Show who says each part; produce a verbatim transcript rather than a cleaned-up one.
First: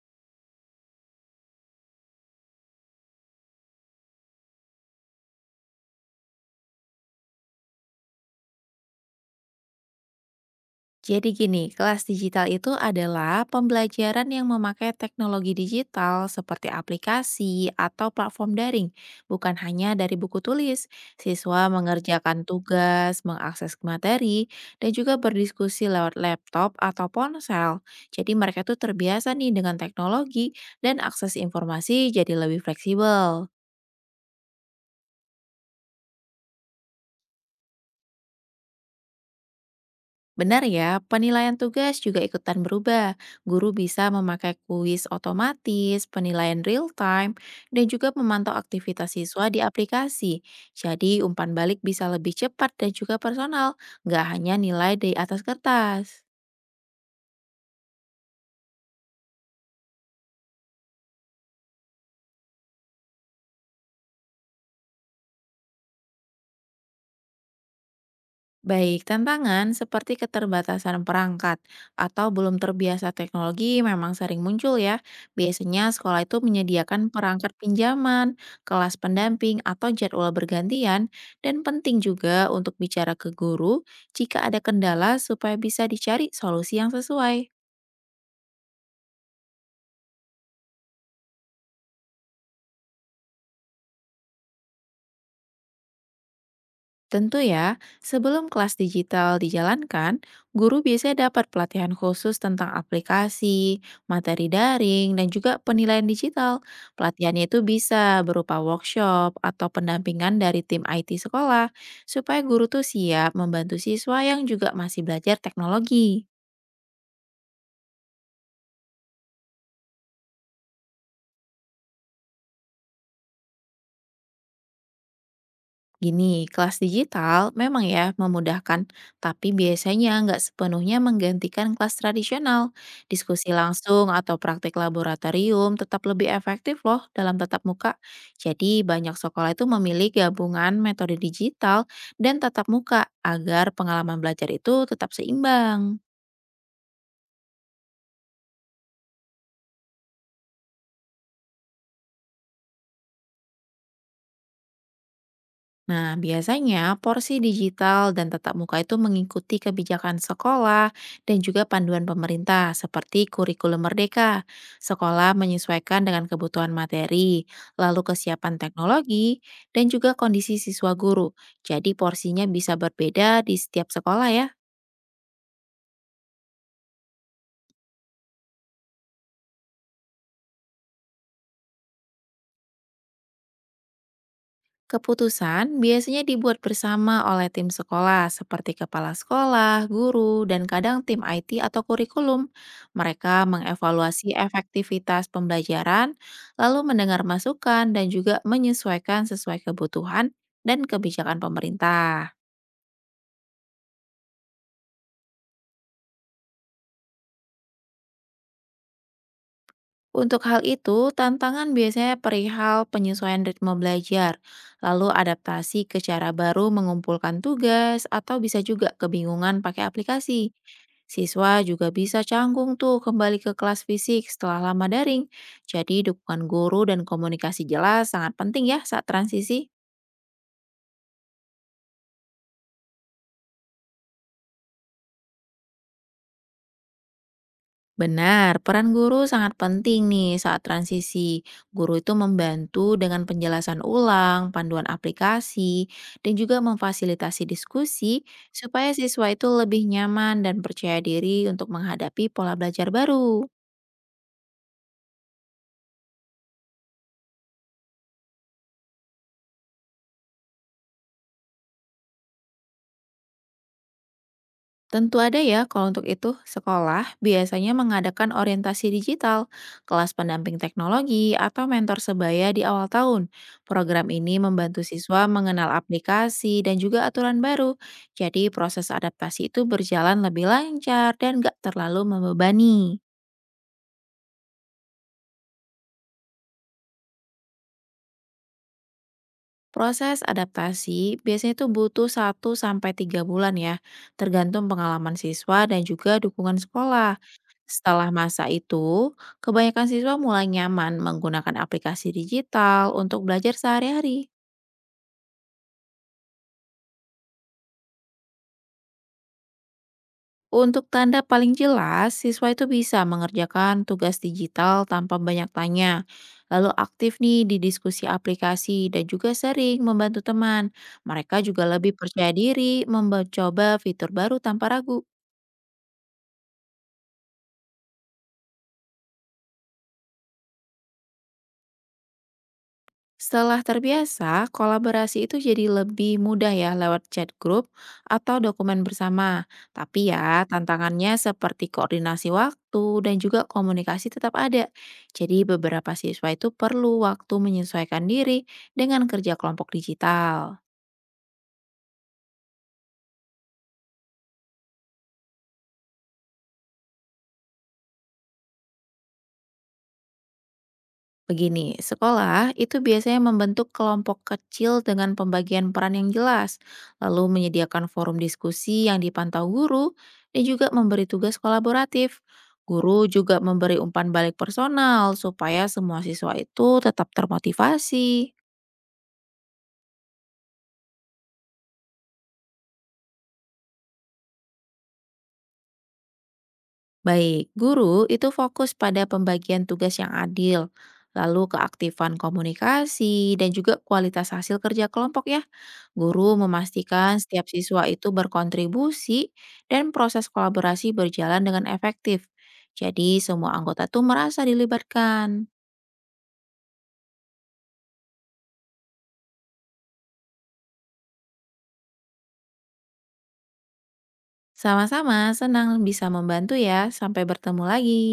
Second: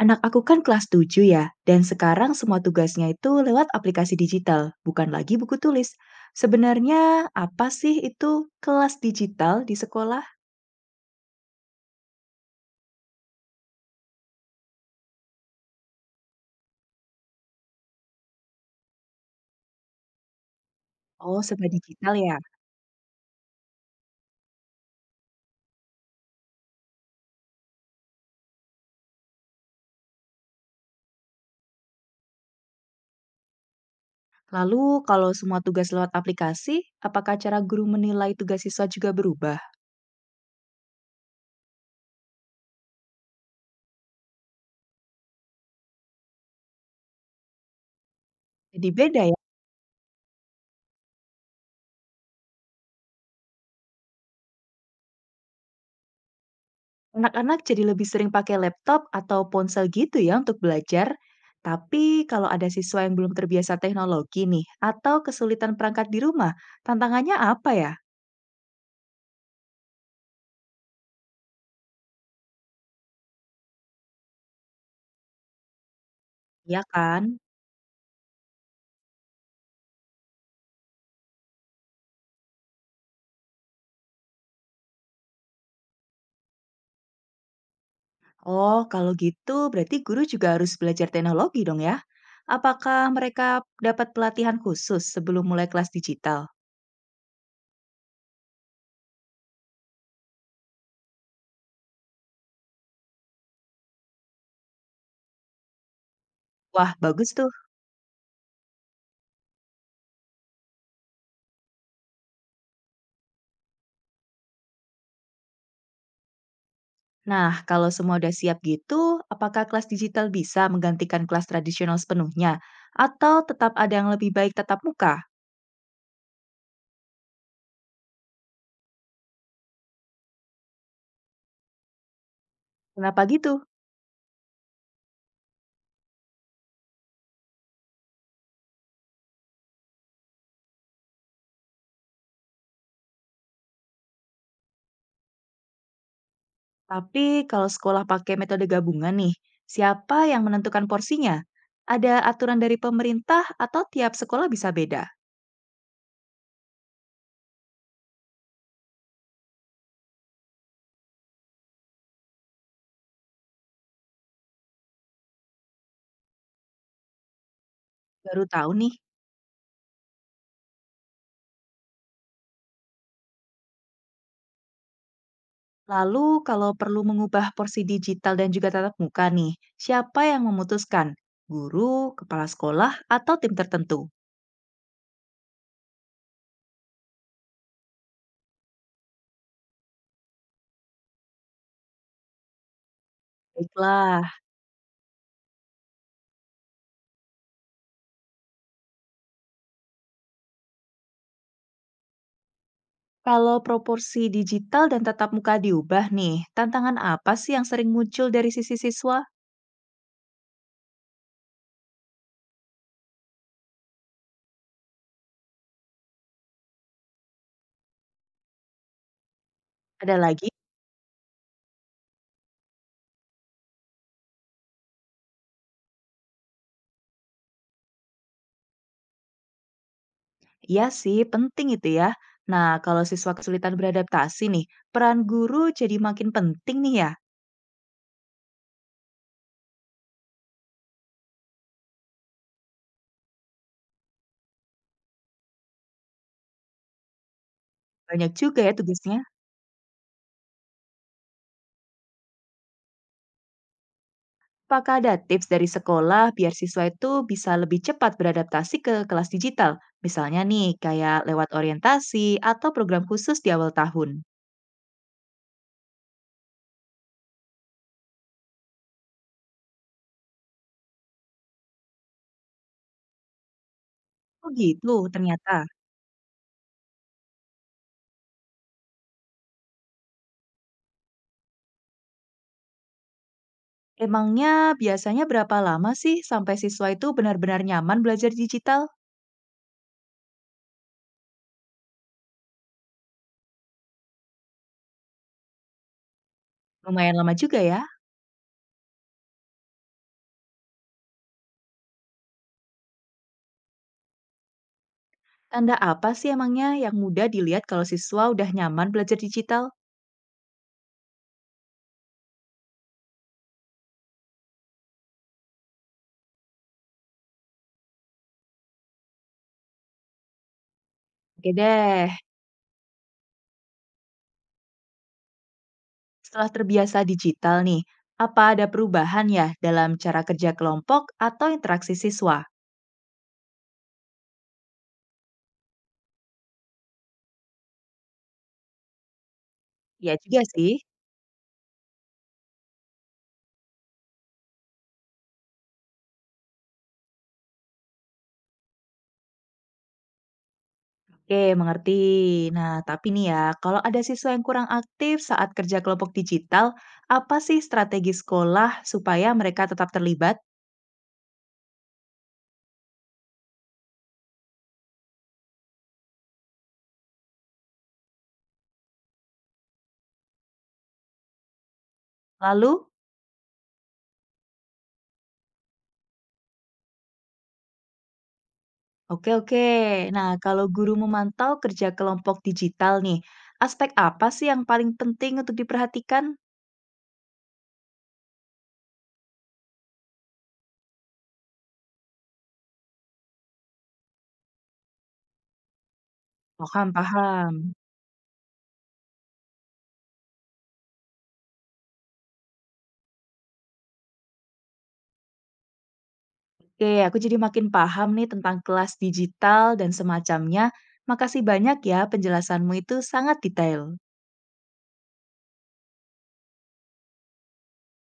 Speaker 1: Anak aku kan kelas tujuh ya, dan sekarang semua tugasnya itu lewat aplikasi digital, bukan lagi buku tulis. Sebenarnya apa sih itu kelas digital di sekolah?
Speaker 2: Jadi gini, kelas digital itu adalah pembelajaran yang memakai teknologi digital seperti aplikasi atau platform daring, bukan hanya dari buku tulis.
Speaker 1: Oh,
Speaker 2: Siswa
Speaker 1: serba digital ya.
Speaker 2: mengerjakan tugas, mengakses materi, dan juga berdiskusi lewat laptop atau ponsel. Jadi mereka tuh terbiasa nih dengan teknologi dan akses informasi jadi lebih fleksibel.
Speaker 1: Lalu kalau semua tugas lewat aplikasi, apakah cara guru menilai tugas siswa juga berubah?
Speaker 2: Benar ya, penilaian tugas juga ikutan berubah. Guru bisa memakai kuis otomatis, penilaian real time, dan juga memantau
Speaker 1: Jadi
Speaker 2: aktivitas
Speaker 1: beda ya.
Speaker 2: siswa di aplikasi. Jadi umpan balik bisa lebih cepat dan juga personal, nggak hanya nilai di atas kertas.
Speaker 1: Anak-anak jadi lebih sering pakai laptop atau ponsel gitu ya untuk belajar. Tapi kalau ada siswa yang belum terbiasa teknologi nih, atau kesulitan perangkat di rumah, tantangannya apa ya?
Speaker 2: Baik, tantangan seperti keterbatasan perangkat atau belum terbiasa teknologi memang sering muncul ya. Biasanya sekolah itu
Speaker 1: Ya
Speaker 2: menyediakan
Speaker 1: kan?
Speaker 2: perangkat pinjaman, kelas pendamping, atau jadwal bergantian, dan penting juga untuk bicara ke guru jika ada kendala supaya bisa dicari solusi yang sesuai.
Speaker 1: Oh, kalau gitu berarti guru juga harus belajar teknologi dong ya? Apakah mereka dapat pelatihan khusus sebelum mulai kelas digital?
Speaker 2: Tentu ya, sebelum kelas digital dijalankan, guru biasanya dapat pelatihan khusus tentang aplikasi, materi daring, dan juga penilaian digital.
Speaker 1: Wah, bagus
Speaker 2: Pelatihannya
Speaker 1: tuh.
Speaker 2: itu bisa berupa workshop atau pendampingan dari tim I T sekolah, supaya guru tuh siap membantu siswa yang juga masih belajar teknologi.
Speaker 1: Nah, kalau semua udah siap gitu, apakah kelas digital bisa menggantikan kelas tradisional sepenuhnya? Atau tetap ada yang lebih baik tetap muka?
Speaker 2: Gini, kelas digital memang ya memudahkan, tapi biasanya nggak sepenuhnya menggantikan kelas tradisional.
Speaker 1: Kenapa
Speaker 2: Diskusi
Speaker 1: gitu?
Speaker 2: langsung atau praktik laboratorium tetap lebih efektif loh dalam tatap muka. Jadi banyak sekolah itu memilih gabungan metode digital dan tatap muka agar pengalaman belajar itu tetap seimbang.
Speaker 1: Tapi kalau sekolah pakai metode gabungan nih, siapa yang menentukan porsinya? Ada aturan dari pemerintah atau tiap sekolah bisa beda?
Speaker 2: Nah, biasanya porsi digital dan tatap muka itu mengikuti kebijakan sekolah dan juga panduan pemerintah seperti kurikulum merdeka. Sekolah menyesuaikan dengan kebutuhan materi, lalu
Speaker 1: Baru
Speaker 2: kesiapan
Speaker 1: tahu nih.
Speaker 2: teknologi, dan juga kondisi siswa guru. Jadi porsinya bisa berbeda di setiap sekolah ya.
Speaker 1: Lalu kalau perlu mengubah porsi digital dan juga tatap muka nih, siapa yang memutuskan? Guru, kepala sekolah, atau tim tertentu?
Speaker 2: Keputusan biasanya dibuat bersama oleh tim sekolah seperti kepala sekolah, guru, dan kadang tim I T atau kurikulum. Mereka
Speaker 1: Baiklah,
Speaker 2: mengevaluasi efektivitas pembelajaran, lalu mendengar masukan dan juga menyesuaikan sesuai kebutuhan dan kebijakan pemerintah.
Speaker 1: kalau proporsi digital dan tatap muka diubah nih, tantangan apa sih yang sering muncul dari sisi siswa?
Speaker 2: Untuk hal itu, tantangan biasanya perihal penyesuaian ritme belajar, lalu adaptasi ke cara baru mengumpulkan tugas, atau bisa juga kebingungan pakai
Speaker 1: Ada lagi?
Speaker 2: aplikasi. Siswa juga bisa canggung tuh kembali ke kelas fisik setelah lama daring. Jadi dukungan guru dan komunikasi jelas sangat penting ya saat transisi.
Speaker 1: Iya sih, penting itu ya. Nah, kalau siswa kesulitan beradaptasi nih, peran guru jadi makin penting nih ya.
Speaker 2: Benar, peran guru sangat penting nih saat transisi. Guru itu membantu dengan penjelasan ulang, panduan aplikasi, dan juga memfasilitasi diskusi
Speaker 1: Banyak juga ya
Speaker 2: supaya
Speaker 1: tugasnya.
Speaker 2: siswa itu lebih nyaman dan percaya diri untuk menghadapi pola belajar baru.
Speaker 1: Apakah ada tips dari sekolah biar siswa itu bisa lebih cepat beradaptasi ke kelas digital? Misalnya nih, kayak lewat orientasi atau program khusus di awal tahun.
Speaker 2: Tentu ada ya, kalau untuk itu, sekolah biasanya mengadakan orientasi digital, kelas pendamping teknologi, atau mentor sebaya di awal tahun. Program ini
Speaker 1: Oh
Speaker 2: membantu
Speaker 1: gitu,
Speaker 2: siswa
Speaker 1: ternyata.
Speaker 2: mengenal aplikasi dan juga aturan baru, jadi proses adaptasi itu berjalan lebih lancar dan gak terlalu membebani.
Speaker 1: Emangnya biasanya berapa lama sih sampai siswa itu benar-benar nyaman belajar digital?
Speaker 2: Proses adaptasi biasanya itu butuh satu sampai tiga bulan ya, tergantung pengalaman siswa dan juga dukungan
Speaker 1: Lumayan
Speaker 2: sekolah.
Speaker 1: lama juga ya.
Speaker 2: Setelah masa itu, kebanyakan siswa mulai nyaman menggunakan aplikasi digital untuk belajar sehari-hari.
Speaker 1: Tanda apa sih emangnya yang mudah dilihat kalau siswa udah nyaman belajar digital?
Speaker 2: Untuk tanda paling jelas, siswa itu bisa mengerjakan tugas digital tanpa banyak tanya, lalu aktif nih di diskusi aplikasi dan juga sering membantu teman. Mereka
Speaker 1: Oke
Speaker 2: juga lebih
Speaker 1: deh,
Speaker 2: percaya diri mencoba fitur baru tanpa ragu.
Speaker 1: setelah terbiasa digital nih, apa ada perubahan ya dalam cara kerja kelompok atau interaksi siswa?
Speaker 2: Setelah terbiasa, kolaborasi itu jadi lebih mudah ya lewat chat grup atau dokumen bersama. Tapi
Speaker 1: Iya juga
Speaker 2: ya,
Speaker 1: sih.
Speaker 2: tantangannya seperti koordinasi waktu dan juga komunikasi tetap ada. Jadi beberapa siswa itu perlu waktu menyesuaikan diri dengan kerja kelompok digital.
Speaker 1: Oke, mengerti. Nah, tapi nih ya, kalau ada siswa yang kurang aktif saat kerja kelompok digital, apa sih strategi sekolah supaya mereka tetap terlibat?
Speaker 2: Begini, sekolah itu biasanya membentuk kelompok kecil dengan pembagian peran yang jelas, lalu menyediakan forum diskusi yang dipantau guru, dan juga memberi tugas kolaboratif.
Speaker 1: Lalu,
Speaker 2: Guru juga memberi umpan balik personal supaya semua siswa itu tetap termotivasi.
Speaker 1: oke oke. Nah, kalau guru memantau kerja kelompok digital nih, aspek apa sih yang paling penting untuk diperhatikan?
Speaker 2: Baik, guru itu fokus pada pembagian tugas yang adil, lalu keaktifan komunikasi, dan juga kualitas hasil kerja kelompok ya. Guru
Speaker 1: Paham,
Speaker 2: memastikan setiap
Speaker 1: paham.
Speaker 2: siswa itu berkontribusi dan proses kolaborasi berjalan dengan efektif. Jadi semua anggota tuh merasa dilibatkan.
Speaker 1: Oke, aku jadi makin paham nih tentang kelas digital dan semacamnya. Makasih banyak ya, penjelasanmu itu sangat detail.
Speaker 2: Sama-sama, senang bisa membantu ya. Sampai bertemu lagi.